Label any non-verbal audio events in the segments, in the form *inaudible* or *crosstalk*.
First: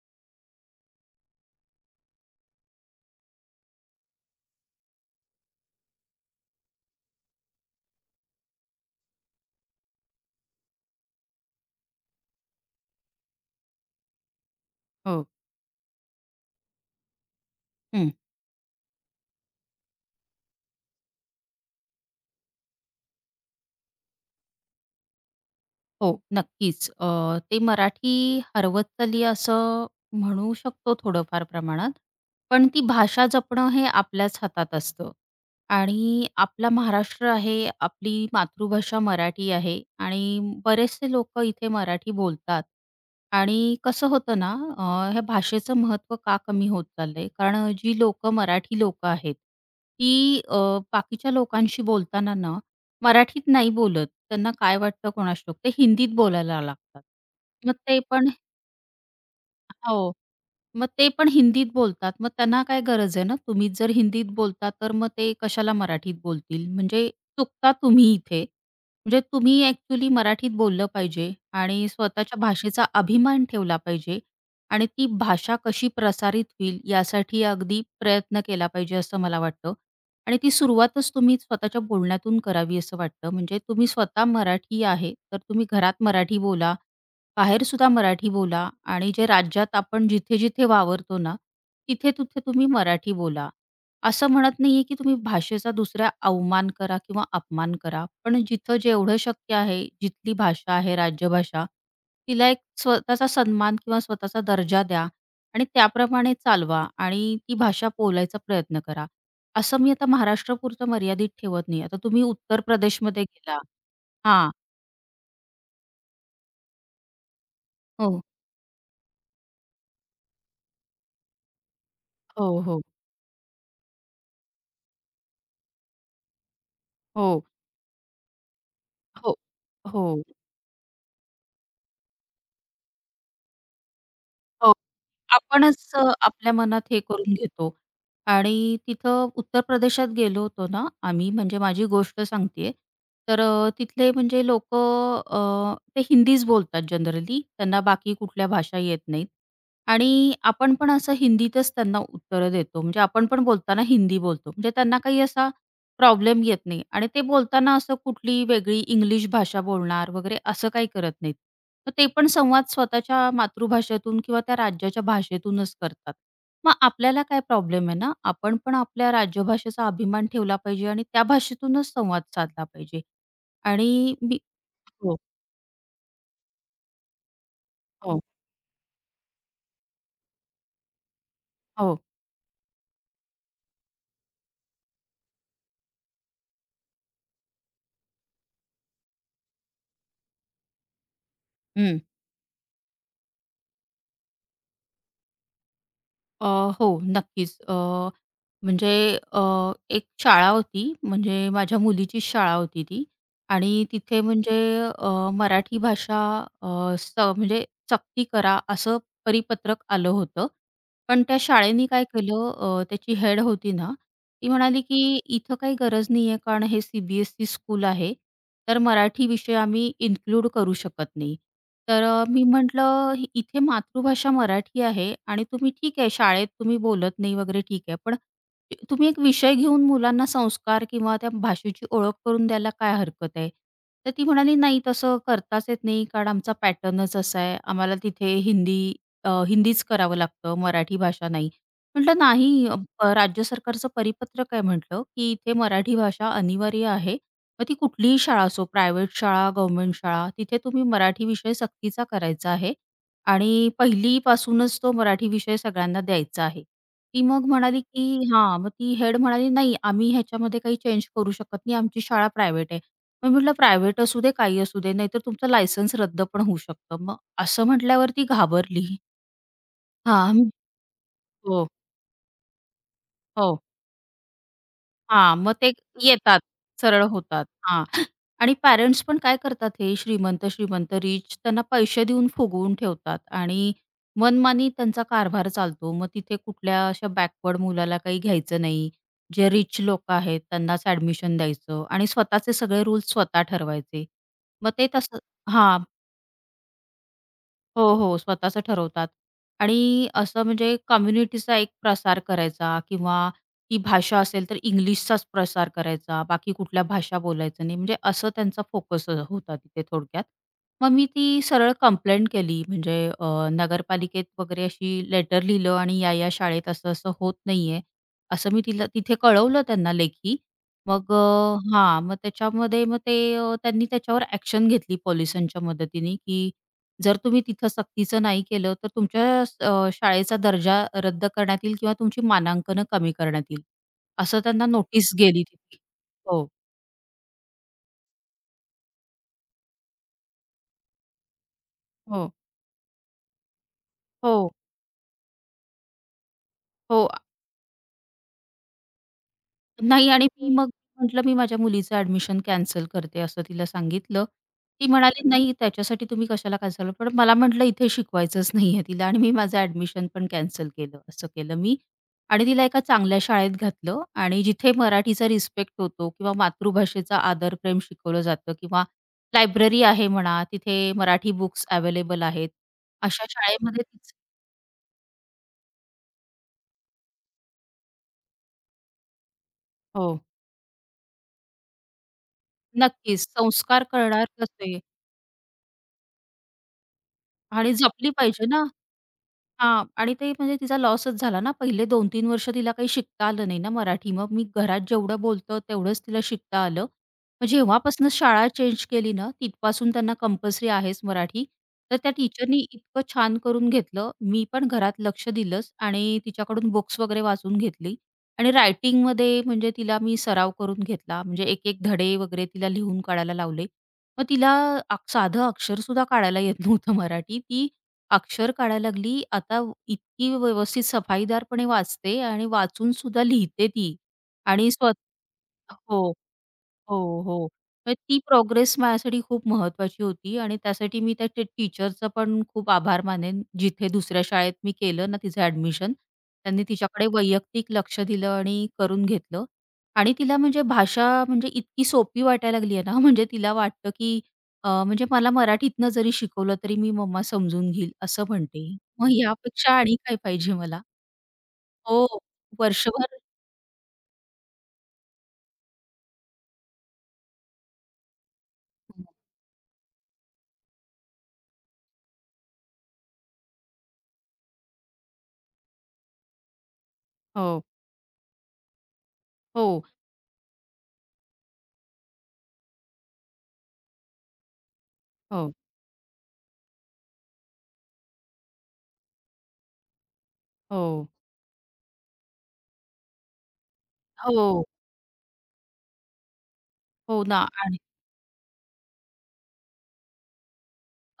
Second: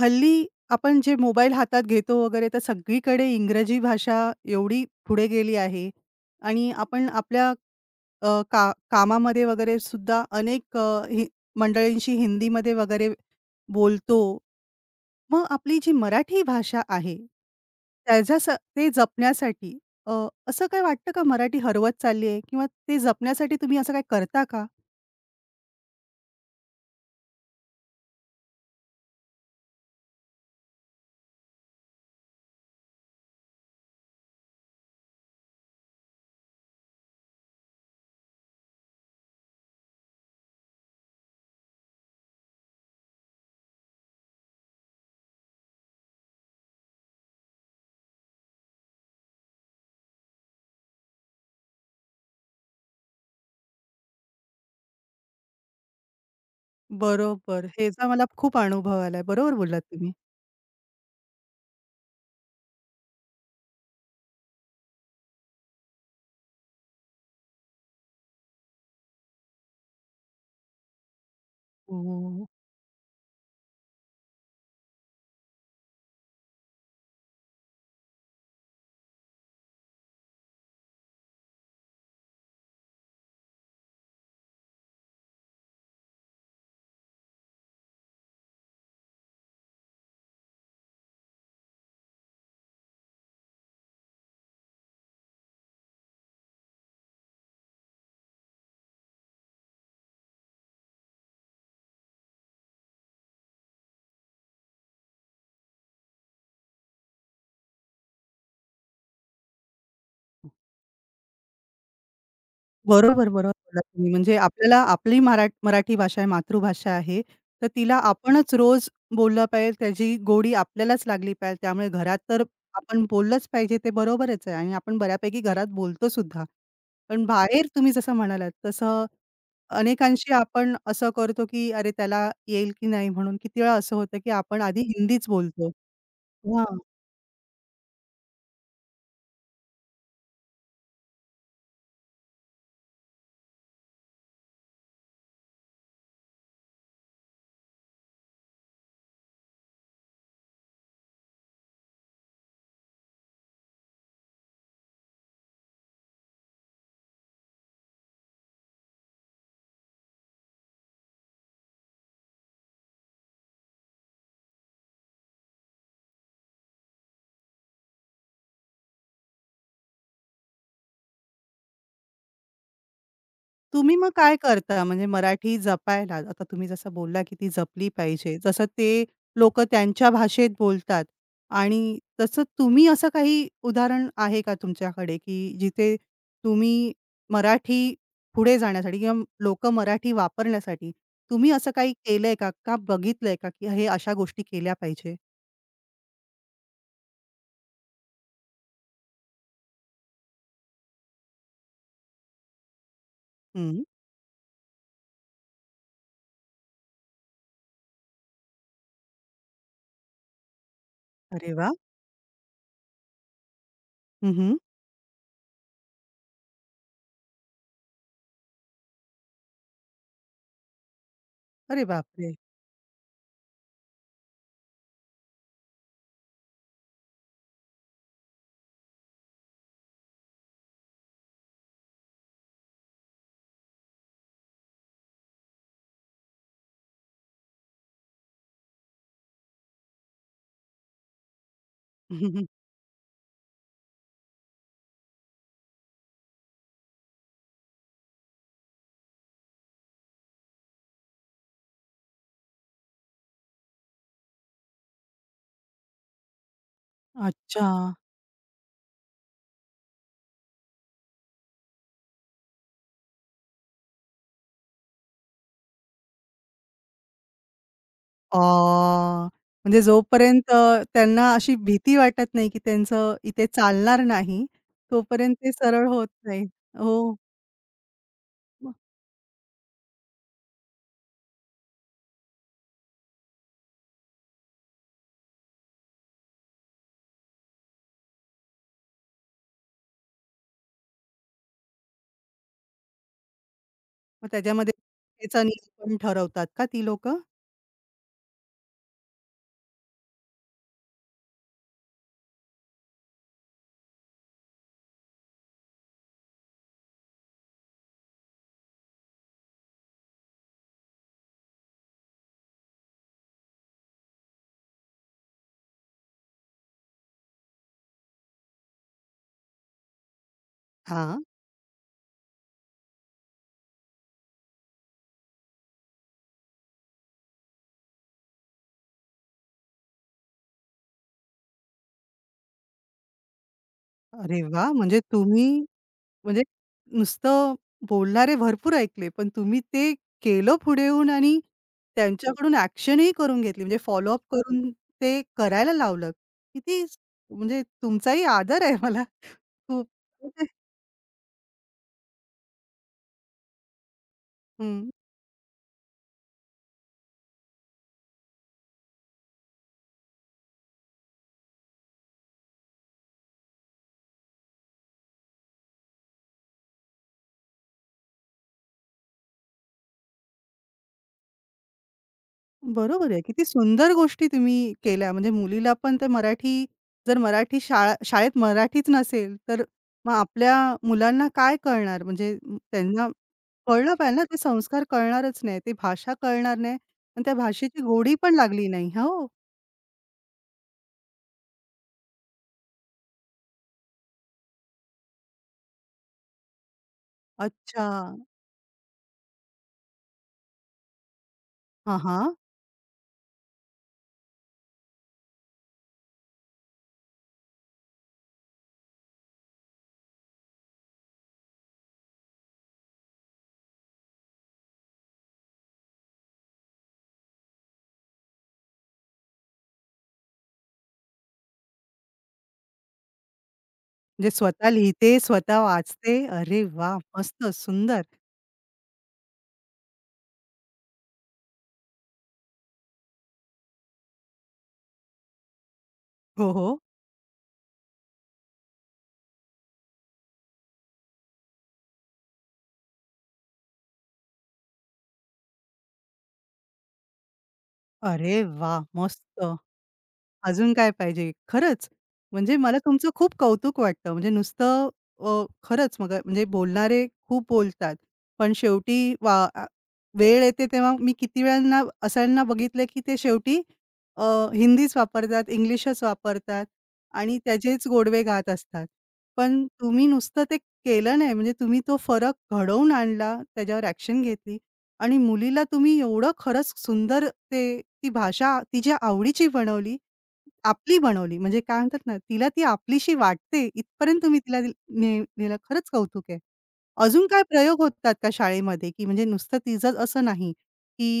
हल्ली आपण जे मोबाईल हातात घेतो वगैरे तर सगळीकडे इंग्रजी भाषा एवढी पुढे गेली आहे आणि आपण आपल्या अ, का कामामध्ये वगैरे सुद्धा अनेक अ, हि मंडळींशी हिंदीमध्ये वगैरे बोलतो. हो. मग आपली जी मराठी भाषा आहे, हं. त्याच्या स ते जपण्यासाठी अ, असं काय वाटतं का मराठी हरवत चालली आहे किंवा ते जपण्यासाठी तुम्ही असं काय करता का? हो, नक्कीच. ते मराठी हरवत चालली असं म्हणू शकतो थोडंफार प्रमाणात. पण ती भाषा जपणं हे आपल्याच हातात असतं आणि आपला महाराष्ट्र आहे, आपली मातृभाषा मराठी आहे आणि बरेचसे लोकं इथे मराठी बोलतात. आणि कसं होतं ना, अ, ह्या भाषेचं महत्त्व का कमी होत चाललंय? कारण जी लोकं मराठी लोकं आहेत, ती अ, बाकीच्या लोकांशी बोलताना ना मराठीत नाही बोलत. त्यांना काय वाटतं कोणास ठाऊक. ते हिंदीत बोलायला लागतात. बरोबर. मग ते ह्याचा मला पण खूप अनुभव आलाय. बरोबर बोललात हो. तुम्ही. मग ते पण हिंदीत बोलतात. मग त्यांना काय गरज आहे ना, तुम्हीच जर हिंदीत बोलता, तर मग ते कशाला मराठीत बोलतील? म्हणजे चुकता तुम्ही इथे. म्हणजे तुम्ही ॲक्चुअली मराठीत बोललं पाहिजे आणि स्वतःच्या हो. भाषेचा अभिमान ठेवला पाहिजे आणि ती भाषा कशी प्रसारित होईल यासाठी अगदी प्रयत्न केला पाहिजे, असं मला वाटतं. आणि ती सुरुवातच तुम्ही स्वतःच्या बोलण्यातून करावी असं वाटतं. म्हणजे तुम्ही स्वतः मराठी आहे, तर तुम्ही घरात मराठी बोला. बाहेर सुद्धा मराठी बोला आणि जे राज्यात आपण जिथे-जिथे वावरतो ना, तिथे-तिथे तुम्ही मराठी बोला. असं म्हणत नाहीये, की तुम्ही भाषेचा दुसऱ्या अवमान करा किंवा अपमान करा. पण जिथं जेवढं शक्य आहे, जिथली भाषा आहे राजभाषा, तिला एक स्वतःचा सन्मान किंवा स्वतःचा दर्जा द्या आणि त्याप्रमाणे चालवा आणि ती भाषा बोलायचा प्रयत्न करा. असं मी आता महाराष्ट्रापुरतं मर्यादित ठेवत नाही. आता तुम्ही उत्तर बरोबर, प्रदेशमध्ये बरोबर गेला बोललात तुम्ही. म्हणजे हां. आपल्याला आपली मराठी भाषा आहे, मातृभाषा आहे, तर तिला हो. आपणच रोज बोललं पाहिजे, त्याची गोडी आपल्यालाच लागली पाहिजे. त्यामुळे घरात तर हो, हो. आपण बोललंच पाहिजे, ते बरोबरच आहे आणि आपण बऱ्यापैकी घरात बोलतो सुद्धा. पण हो, बाहेर तुम्ही जसं म्हणालात तसं हो. हो. अनेकांशी आपण असं करतो, की अरे त्याला येईल की नाही म्हणून किती वेळा असं होतं, की आपण हो, आधी हिंदीच बोलतो. आपणच आपल्या मनात हे करून घेतो आणि तिथं उत्तर प्रदेशात गेलो होतो ना आम्ही, म्हणजे माझी गोष्ट सांगते आहे. तर तिथले म्हणजे लोकं ते हिंदीच बोलतात जनरली. त्यांना बाकी कुठल्या भाषा येत नाहीत आणि आपण पण असं हिंदीतच त्यांना उत्तरं देतो. म्हणजे आपण पण बोलताना हिंदी बोलतो. म्हणजे त्यांना काही असा प्रॉब्लेम येत नाही आणि ते बोलताना असं कुठली वेगळी इंग्लिश भाषा बोलणार वगैरे असं काही करत नाहीत. मग ते पण संवाद स्वतःच्या मातृभाषेतून किंवा त्या राज्याच्या भाषेतूनच करतात. मग आपल्याला काय प्रॉब्लेम आहे ना, आपण पण आपल्या राजभाषेचा अभिमान ठेवला पाहिजे आणि त्या भाषेतूनच संवाद साधला पाहिजे. तुम्ही मग आणि काय मी करता? म्हणजे हो, मराठी जपायला आता तुम्ही जसं बोलला, की ती जपली हो, पाहिजे. जसं ते लोकं त्यांच्या भाषेत बोलतात आणि हो. तसं तुम्ही असं काही उदाहरण आहे का तुमच्याकडे, की जिथे तुम्ही मराठी पुढे जाण्यासाठी किंवा लोकं मराठी वापरण्यासाठी तुम्ही असं काही हं. केलंय का? का बघितलंय का, की हे अशा गोष्टी केल्या पाहिजे? अ, हो, नक्कीच. म्हणजे अ, एक शाळा होती, म्हणजे माझ्या मुलीचीच शाळा होती ती हं. आणि तिथे म्हणजे मराठी भाषा अ, स म्हणजे सक्ती करा, असं परिपत्रक आलं होतं. पण त्या अरे वाह! शाळेने काय केलं, त्याची हेड होती ना, हं, ती हं. म्हणाली, की "इथं काही गरज नाहीये, कारण हे सी-बी-एस-ई स्कूल आहे, तर मराठी विषय आम्ही इन्क्लूड करू शकत नाही." अरे तर बापरे! मी म्हटलं, "इथे मातृभाषा मराठी आहे आणि तुम्ही ठीक आहे, शाळेत तुम्ही बोलत नाही वगैरे ठीक आहे, पण तुम्ही एक विषय घेऊन मुलांना संस्कार किंवा त्या भाषेची ओळख करून द्यायला काय हरकत आहे?" तर ती म्हणाली, "नाही, तसं करताच येत नाही, कारण आमचा पॅटर्नच असा आहे. आम्हाला तिथे हिंदीच करावं लागतं, मराठी भाषा नाही." म्हटलं *laughs* नाही राज्य सरकारचं परिपत्रक आहे म्हटलं, की इथे मराठी भाषा अनिवार्य आहे. मग ती कुठलीही शाळा असो, प्रायव्हेट शाळा, गव्हर्नमेंट शाळा, तिथे तुम्ही मराठी विषय सक्तीचा करायचा आहे आणि पहिलीपासूनच तो मराठी विषय सगळ्यांना द्यायचा आहे. ती मग अच्छा. म्हणाली, की हां, मग ती हेड म्हणाली, "नाही, आम्ही ह्याच्यामध्ये काही चेंज करू शकत नाही. आमची शाळा प्रायव्हेट आहे." मग म्हटलं, "प्रायव्हेट असू दे, काही असू दे, नाहीतर तुमचं लायसन्स रद्द पण होऊ शकतं." मग असं म्हटल्यावरती अ, घाबरली. म्हणजे हां, जोपर्यंत त्यांना अशी हो, भीती वाटत नाही, की त्यांचं इथे हो. चालणार नाही, तोपर्यंत हां, ते मग ते सरळ होत येतात, नाही. सरळ हो. होतात. हां. आणि मग पॅरेंट्स पण काय करतात हे श्रीमंत, श्रीमंत, रिच त्यांना पैसे देऊन फुगवून ठेवतात आणि मनमानी त्यांचा कारभार चालतो. मग तिथे कुठल्या अशा बॅकवर्ड मुलाला काही घ्यायचं नाही. जे रिच लोकं आहेत त्यांनाच ॲडमिशन द्यायचं आणि स्वतःचे सगळे रूल्स स्वतः ठरवायचे. मग मग त्याच्यामध्ये ते तसं त्याचा हां. नियम पण ठरवतात का ती लोकं? हो, हो. स्वतःचं ठरवतात आणि असं म्हणजे कम्युनिटीचा एक प्रसार करायचा किंवा ती भाषा असेल तर इंग्लिशचाच प्रसार करायचा, बाकी कुठल्या भाषा बोलायचं नाही. म्हणजे असं त्यांचा फोकस होता तिथे थोडक्यात. मग मी ती सरळ कंप्लेंट केली म्हणजे नगरपालिकेत वगैरे अशी लेटर लिहिलं आणि या-या शाळेत असं-असं होत नाहीये. असं मी तिला तिथे कळवलं त्यांना लेखी. मग हां. हां, मग त्याच्यामध्ये मग ते त्यांनी त्याच्यावर ॲक्शन घेतली पोलिसांच्या मदतीने, की जर तुम्ही तिथं सक्तीचं नाही केलं, तर तुमच्या शाळेचा दर्जा रद्द करण्यात येईल किंवा तुमची मानांकनं कमी करण्यात येईल. असं अरे त्यांना वाह! नोटीस गेली तिथे. म्हणजे हो. नुसतं बोलणारे भरपूर ऐकले, पण तुम्ही ते केलं पुढे येऊन आणि हो. त्यांच्याकडून ॲक्शनही करून घेतली. म्हणजे फॉलोअप हो, करून ते करायला लावलं. किती हो. म्हणजे तुमचाही आदर आहे मला खूप. नाही आणि म्हणजे, मी हं. मग म्हटलं, "मी माझ्या मुलीचं ॲडमिशन कॅन्सल करते," असं तिला सांगितलं. ती हं. म्हणाली, "नाही, त्याच्यासाठी तुम्ही कशाला कॅन्सल" पण मला म्हटलं, "इथे शिकवायचंच नाहीये तिला" आणि मी माझं ॲडमिशन पण कॅन्सल केलं. असं केलं मी आणि तिला एका चांगल्या शाळेत घातलं आणि जिथे मराठीचा रिस्पेक्ट होतो किंवा मातृभाषेचा आदर, प्रेम शिकवलं जातं किंवा लायब्ररी आहे म्हणा, तिथे मराठी बुक्स अवेलेबल आहेत. बरोबर आहे. अशा किती शाळेमध्ये सुंदर तिचं गोष्टी तुम्ही केल्या. म्हणजे मुलीला पण ते मराठी जर मराठी शाळेत मराठीच नसेल, तर मग हो, आपल्या मुलांना काय कळणार? म्हणजे त्यांना नक्कीच संस्कार कळलं पाहिजे ना, करणार ते कसे संस्कार कळणारच नाही. ती भाषा कळणार नाही आणि त्या आणि भाषेची जपली गोडी पण पाहिजे ना. लागली नाही. हो. हां. आणि ते म्हणजे तिचा लॉसच झाला ना. पहिले 2-3 वर्ष तिला काही शिकता आलं नाही ना मराठी. मग मी घरात जेवढं बोलतो तेवढंच तिला शिकता आलं. मग अच्छा. जेव्हापासून शाळा चेंज केली ना, तिथपासून त्यांना कंपल्सरी आहेच मराठी. तर हां, त्या हां. टीचरनी इतकं छान करून घेतलं. मी पण घरात लक्ष दिलंच आणि तिच्याकडून बुक्स वगैरे वाचून घेतली आणि रायटिंगमध्ये म्हणजे तिला मी सराव करून घेतला. म्हणजे एक-एक धडे वगैरे तिला लिहून काढायला लावले. मग तिला साधं अक्षरसुद्धा काढायला येत नव्हतं मराठी. ती अक्षर काढायला लागली. आता इतकी व्यवस्थित सफाईदारपणे वाचते आणि वाचून सुद्धा लिहिते ती म्हणजे स्वतः आणि लिहिते, स्वतः स्वतः हो. वाचते. अरे वाह! हो, मस्त हो. तर सुंदर. ती प्रोग्रेस माझ्यासाठी खूप महत्वाची होती आणि त्यासाठी मी त्या टीचरचा पण खूप आभार मानेन. जिथे दुसऱ्या शाळेत मी केलं ना तिचं ॲडमिशन, हो, त्यांनी हो. तिच्याकडे वैयक्तिक लक्ष दिलं आणि करून घेतलं आणि तिला म्हणजे भाषा म्हणजे इतकी सोपी वाटायला लागली आहे ना, म्हणजे तिला वाटतं, की म्हणजे मला मराठीतनं जरी शिकवलं तरी मी मम्मा समजून घेईल असं अरे म्हणते. वाह! मग मस्त. यापेक्षा आणि काय पाहिजे अजून मला? काय पाहिजे? खरंच. हो, म्हणजे मला तुमचं वर्षभर खूप कौतुक वाटतं. म्हणजे नुसतं खरंच मग म्हणजे बोलणारे खूप बोलतात. पण हो, शेवटी वा आ वेळ येते तेव्हा मी किती वेळांना असांना बघितलं, की ते शेवटी अ, हिंदीच वापरतात, इंग्लिशच वापरतात आणि हो, त्याचेच गोडवे गात असतात. पण तुम्ही नुसतं ते केलं नाही म्हणजे तुम्ही तो फरक घडवून आणला, त्याच्यावर ॲक्शन घेतली आणि हो, मुलीला तुम्ही एवढं खरंच सुंदर ते ती भाषा तिच्या आवडीची बनवली. आपली हो. बनवली. म्हणजे काय म्हणतात ना, तिला ती आपलीशी वाटते इथपर्यंत तुम्ही तिला हो, दिल- ने नेलं. खरंच कौतुक आहे. हो अजून काय ना. प्रयोग होतात का शाळेमध्ये, की म्हणजे नुसतं तिचंच असं नाही,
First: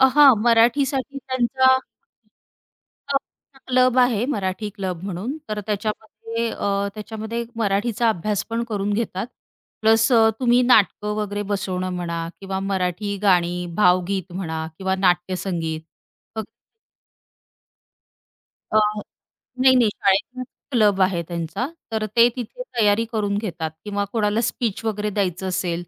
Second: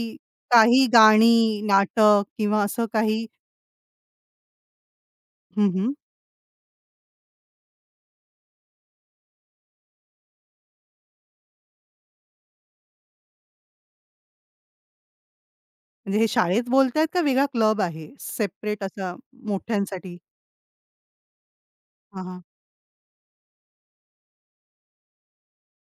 हां, काही मराठीसाठी गाणी, त्यांचा नाटक किंवा असं काही क्लब आहे मराठी क्लब म्हणून. तर हं, हं. त्याच्यामध्ये मराठीचा अभ्यास पण करून घेतात. प्लस तुम्ही नाटकं वगैरे बसवणं म्हणा किंवा मराठी गाणी, भावगीत म्हणा किंवा नाट्यसंगीत. म्हणजे हे मग शाळेत बोलतायत का वेगळा क्लब आहे अ सेपरेट असा नाही, नाही. मोठ्यांसाठी? शाळेतलाच क्लब आहे त्यांचा. तर हां, ते हां. तिथे तयारी करून घेतात किंवा कोणाला स्पीच वगैरे द्यायचं असेल,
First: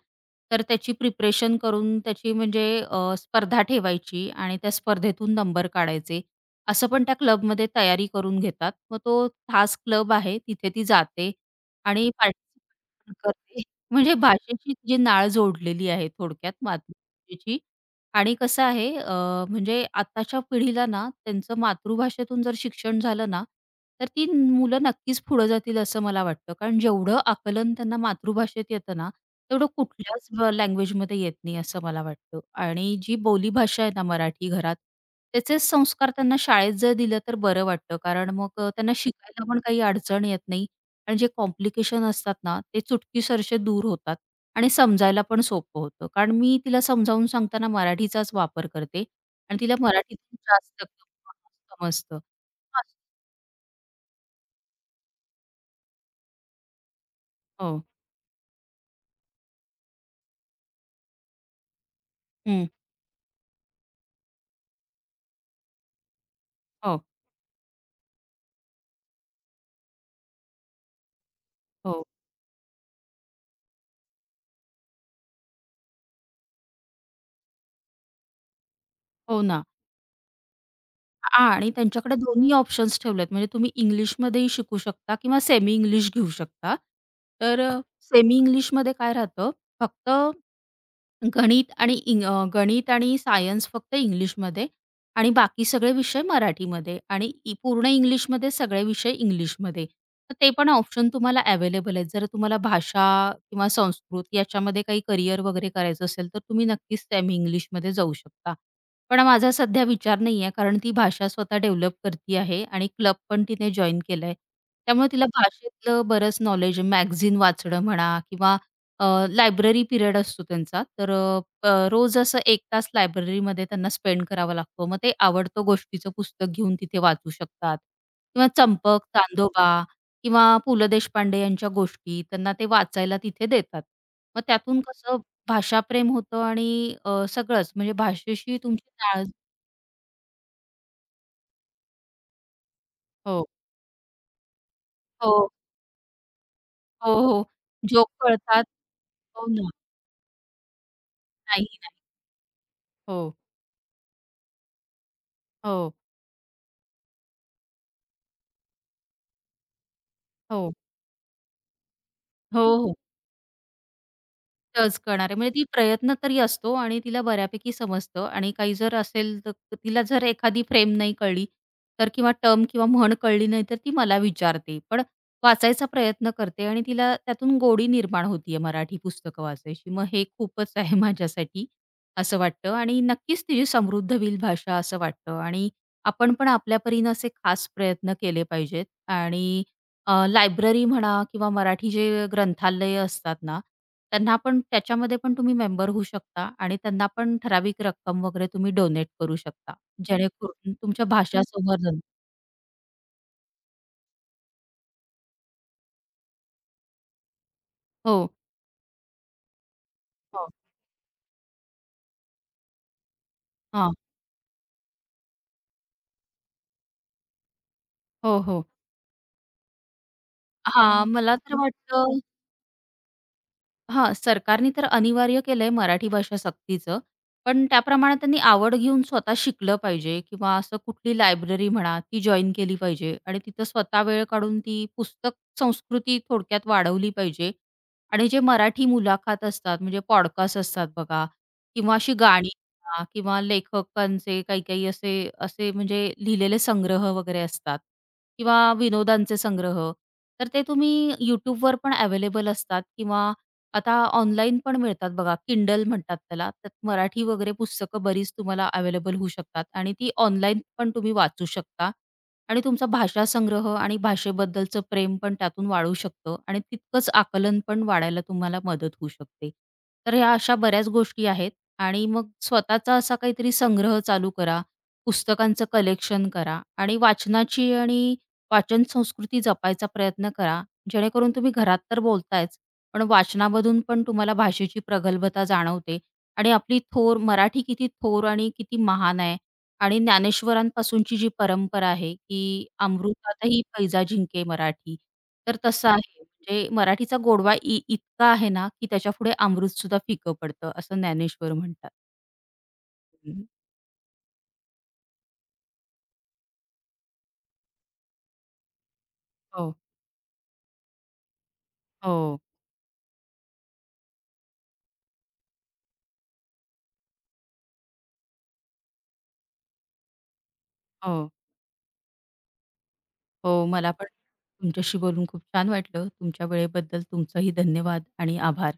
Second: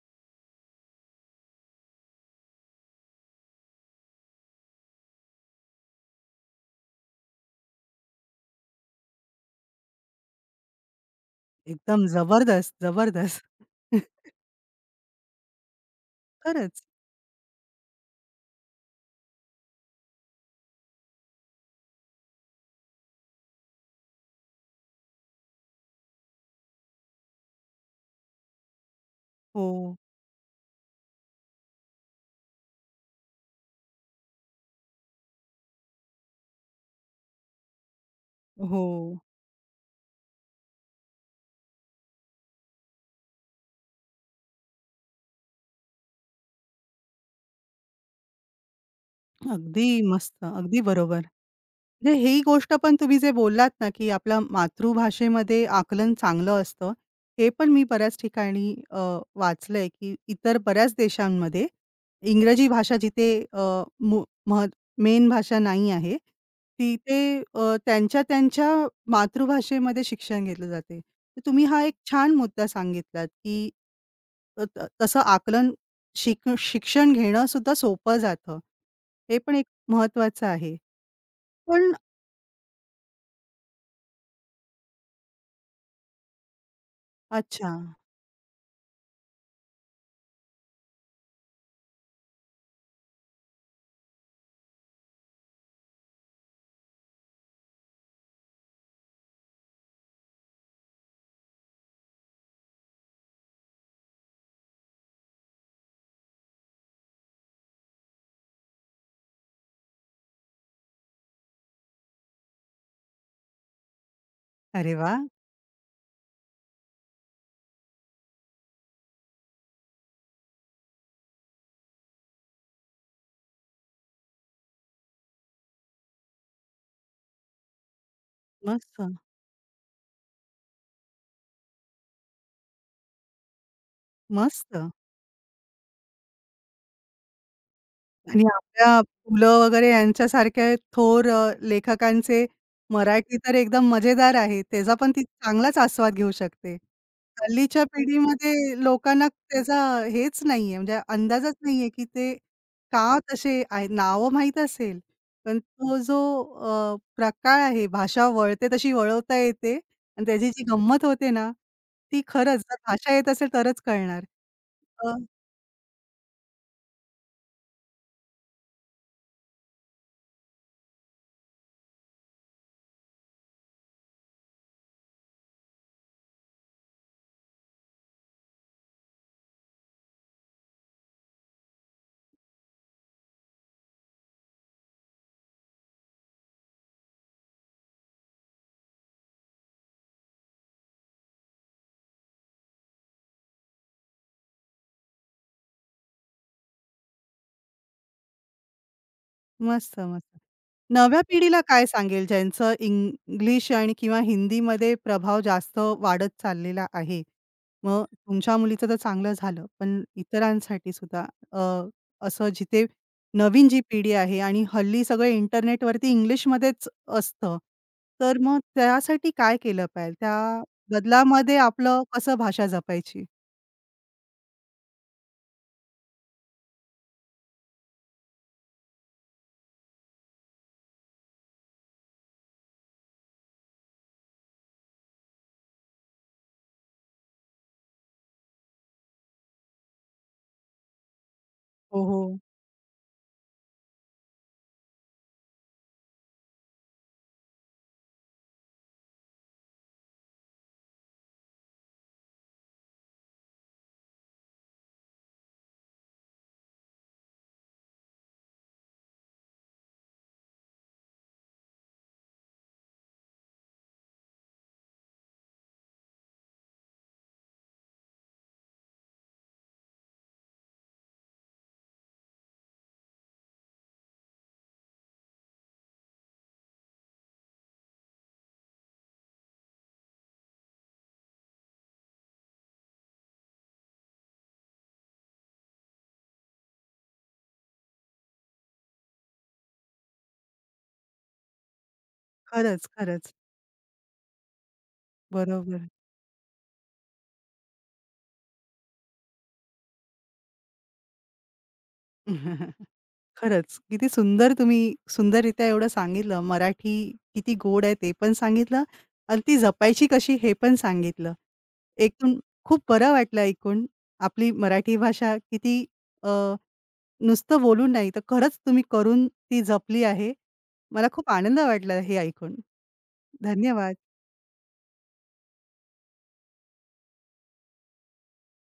तर त्याची प्रिपरेशन करून त्याची म्हणजे स्पर्धा ठेवायची आणि त्या स्पर्धेतून नंबर काढायचे. असं पण त्या क्लबमध्ये तयारी करून घेतात. मग तो खास क्लब आहे तिथे ती जाते एकदम आणि जबरदस्त, पार्टिसिपेट जबरदस्त. करते. म्हणजे *laughs* भाषेची जी नाळ जोडलेली आहे थोडक्यात खरंच. मातृभाषेची आणि कसं आहे म्हणजे आत्ताच्या पिढीला ना त्यांचं मातृभाषेतून जर शिक्षण झालं ना, तर ती मुलं नक्कीच पुढे जातील असं मला वाटतं. कारण जेवढं आकलन त्यांना मातृभाषेत येतं ना, तेवढं हो, कुठल्याच लँग्वेजमध्ये येत नाही असं मला वाटतं. आणि जी बोलीभाषा आहे ना मराठी घरात, त्याचे संस्कार त्यांना शाळेत जर दिलं तर बरं वाटतं. कारण मग हो. त्यांना शिकायला पण काही अडचण येत नाही आणि जे कॉम्प्लिकेशन असतात ना, ते चुटकीसरसे दूर होतात. आणि समजायला पण सोपं होतं. कारण मी तिला समजावून सांगताना मराठीचाच वापर करते आणि तिला अगदी मस्त. मराठीतून अगदी जास्त बरोबर. म्हणजे समजतं. ही गोष्ट असं पण तुम्ही जे बोललात ना, की आपल्या मातृभाषेमध्ये आकलन चांगलं असतं. हे पण हो. मी बऱ्याच ठिकाणी वाचलंय, की इतर बऱ्याच देशांमध्ये हं. इंग्रजी भाषा जिथे अ, मु मह मेन भाषा नाही आहे, हो, तिथे त्यांच्या त्यांच्या मातृभाषेमध्ये शिक्षण घेतलं जाते. तर तुम्ही हा एक हो. छान मुद्दा सांगितलात, की अ, त तसं आकलन शिक्षण घेणं सुद्धा सोपं जातं. हे हो पण ना. एक महत्वाचं आहे. हां आणि पण त्यांच्याकडे दोन्ही ऑप्शन्स ठेवलेत म्हणजे तुम्ही इंग्लिशमध्येही शिकू शकता किंवा सेमी इंग्लिश घेऊ शकता. तर अच्छा. सेमी इंग्लिशमध्ये काय राहतं फक्त गणित आणि सायन्स फक्त इंग्लिशमध्ये आणि बाकी सगळे विषय मराठीमध्ये आणि पूर्ण इंग्लिशमध्ये सगळे विषय इंग्लिशमध्ये. तर ते पण ऑप्शन तुम्हाला अवेलेबल आहेत. जर तुम्हाला भाषा किंवा संस्कृत याच्यामध्ये काही करियर वगैरे करायचं असेल, तर तुम्ही नक्कीच सेमी इंग्लिशमध्ये जाऊ शकता. पण माझा सध्या विचार नाही आहे, कारण ती भाषा स्वतः डेव्हलप करती आहे आणि क्लब पण तिने जॉइन केलाय. अरे त्यामुळे वाह! तिला भाषेतलं बरंच नॉलेज मॅगझीन वाचणं म्हणा किंवा लायब्ररी पिरियड असतो त्यांचा. तर अ, अ, रोज असं एक तास लायब्ररीमध्ये त्यांना स्पेंड करावा लागतो. मग ते आवडतं गोष्टीचं पुस्तक घेऊन तिथे वाचू शकतात किंवा मस्त, चंपक, चांदोबा किंवा पु. ल. देशपांडे यांच्या गोष्टी त्यांना ते वाचायला तिथे देतात. मग मस्त. त्यातून कसं भाषाप्रेम होतं आणि सगळंच म्हणजे आणि भाषेशी तुमची आपल्या नाळ पु. ल. वगैरे यांच्यासारख्या थोर लेखकांचे मराठी हो, तर एकदम मजेदार आहे. त्याचा पण ती हो, चांगलाच आस्वाद घेऊ शकते. हो, हो. हल्लीच्या जोक पिढीमध्ये कळतात. लोकांना हो ना. त्याचा हेच नाहीये, म्हणजे अंदाजच नाही, नाहीये, नाही. की ते का हो, तसे आहेत. नावं माहीत असेल, पण हो, तो जो प्रकार आहे, भाषा वळते तशी वळवता येते आणि त्याची जी हो. गंमत होते ना, ती खरंच हो, जर हो. भाषा येत असेल तरच कळणार. टच अ करणार आहे. म्हणजे ती प्रयत्न तरी असतो आणि तिला बऱ्यापैकी समजतं आणि काही जर असेल तर तिला जर एखादी फ्रेम नाही कळली तर किंवा टर्म किंवा म्हण कळली नाही तर ती मला विचारते. पण वाचायचा प्रयत्न करते आणि तिला त्यातून गोडी निर्माण होतीये मराठी पुस्तकं वाचायची. मग हे खूपच आहे माझ्यासाठी असं वाटतं आणि नक्कीच तिची समृद्ध होईल भाषा असं वाटतं आणि आपण पण आपल्या परीनं असे खास प्रयत्न केले पाहिजेत आणि लायब्ररी म्हणा किंवा मराठी जे ग्रंथालय असतात ना, त्यांना पण त्याच्यामध्ये पण तुम्ही मेंबर होऊ शकता आणि त्यांना पण ठराविक रक्कम वगैरे तुम्ही डोनेट करू शकता. मस्त, मस्त. जेणेकरून तुमच्या नव्या भाषा पिढीला काय संवर्धन सांगेल ज्यांचं इंग्लिश आणि किंवा हिंदीमध्ये प्रभाव जास्त वाढत चाललेला आहे? मग हो. तुमच्या मुलीचं तर चांगलं झालं, पण हो. इतरांसाठी सुद्धा अ, असं जिथे नवीन जी हां. पिढी आहे आणि हल्ली सगळं इंटरनेटवरती इंग्लिशमध्येच असतं. तर हो, मग हो. त्यासाठी काय केलं पाहिजे? त्या हां, मला तर बदलामध्ये आपलं वाटतं कसं भाषा जपायची? हां, सरकारने तर अनिवार्य केलंय मराठी भाषा सक्तीचं. पण त्याप्रमाणे त्यांनी आवड घेऊन स्वतः शिकलं पाहिजे किंवा असं कुठली लायब्ररी म्हणा, ती जॉइन केली पाहिजे आणि तिथं स्वतः वेळ काढून ती पुस्तक संस्कृती थोडक्यात वाढवली पाहिजे. आणि जे मराठी मुलाखत असतात, म्हणजे पॉडकास्ट असतात बघा किंवा हो, अशी हो. गाणी म्हणा किंवा लेखकांचे काही-काही असे असे म्हणजे लिहिलेले संग्रह वगैरे असतात किंवा विनोदांचे संग्रह. तर ते तुम्ही YouTubeवर पण अवेलेबल असतात किंवा आता ऑनलाईन पण मिळतात बघा, Kindle म्हणतात त्याला. त्यात मराठी वगैरे पुस्तकं बरीच तुम्हाला अवेलेबल होऊ शकतात आणि ती ऑनलाईन पण तुम्ही वाचू शकता आणि तुमचा भाषा संग्रह आणि भाषेबद्दलचं प्रेम पण त्यातून वाढू शकतं आणि तितकंच आकलन पण वाढायला तुम्हाला मदत होऊ शकते. तर ह्या अशा बऱ्याच गोष्टी आहेत आणि मग स्वतःचा असा काहीतरी संग्रह चालू करा, पुस्तकांचं कलेक्शन करा आणि वाचनाची आणि वाचन संस्कृती जपायचा प्रयत्न करा. जेणेकरून तुम्ही घरात तर बोलतायच, पण वाचनामधून पण तुम्हाला भाषेची प्रगल्भता जाणवते आणि आपली थोर मराठी किती थोर आणि किती महान आहे आणि ज्ञानेश्वरांपासूनची जी परंपरा आहे की खरंच, खरंच. अमृतातही पैजा जिंके मराठी. तर बरोबर. तसं आहे. म्हणजे मराठीचा गोडवा इतका आहे ना, की त्याच्यापुढे अमृत सुद्धा फिकं पडतं, असं ज्ञानेश्वर म्हणतात. *laughs* हं. खरंच. किती सुंदर तुम्ही सुंदररित्या एवढं सांगितलं. मराठी किती गोड आहे ते पण सांगितलं आणि ती हो, जपायची कशी हे पण सांगितलं. एकूण हो, खूप बरं वाटलं ऐकून. आपली मराठी भाषा किती अ, नुसतं बोलून नाही तर खरंच तुम्ही करून ती जपली आहे. मला हो, खूप आनंद वाटला हे ऐकून. हो. मला धन्यवाद. पण तुमच्याशी बोलून खूप छान वाटलं. तुमच्या वेळेबद्दल तुमचंही धन्यवाद आणि आभार.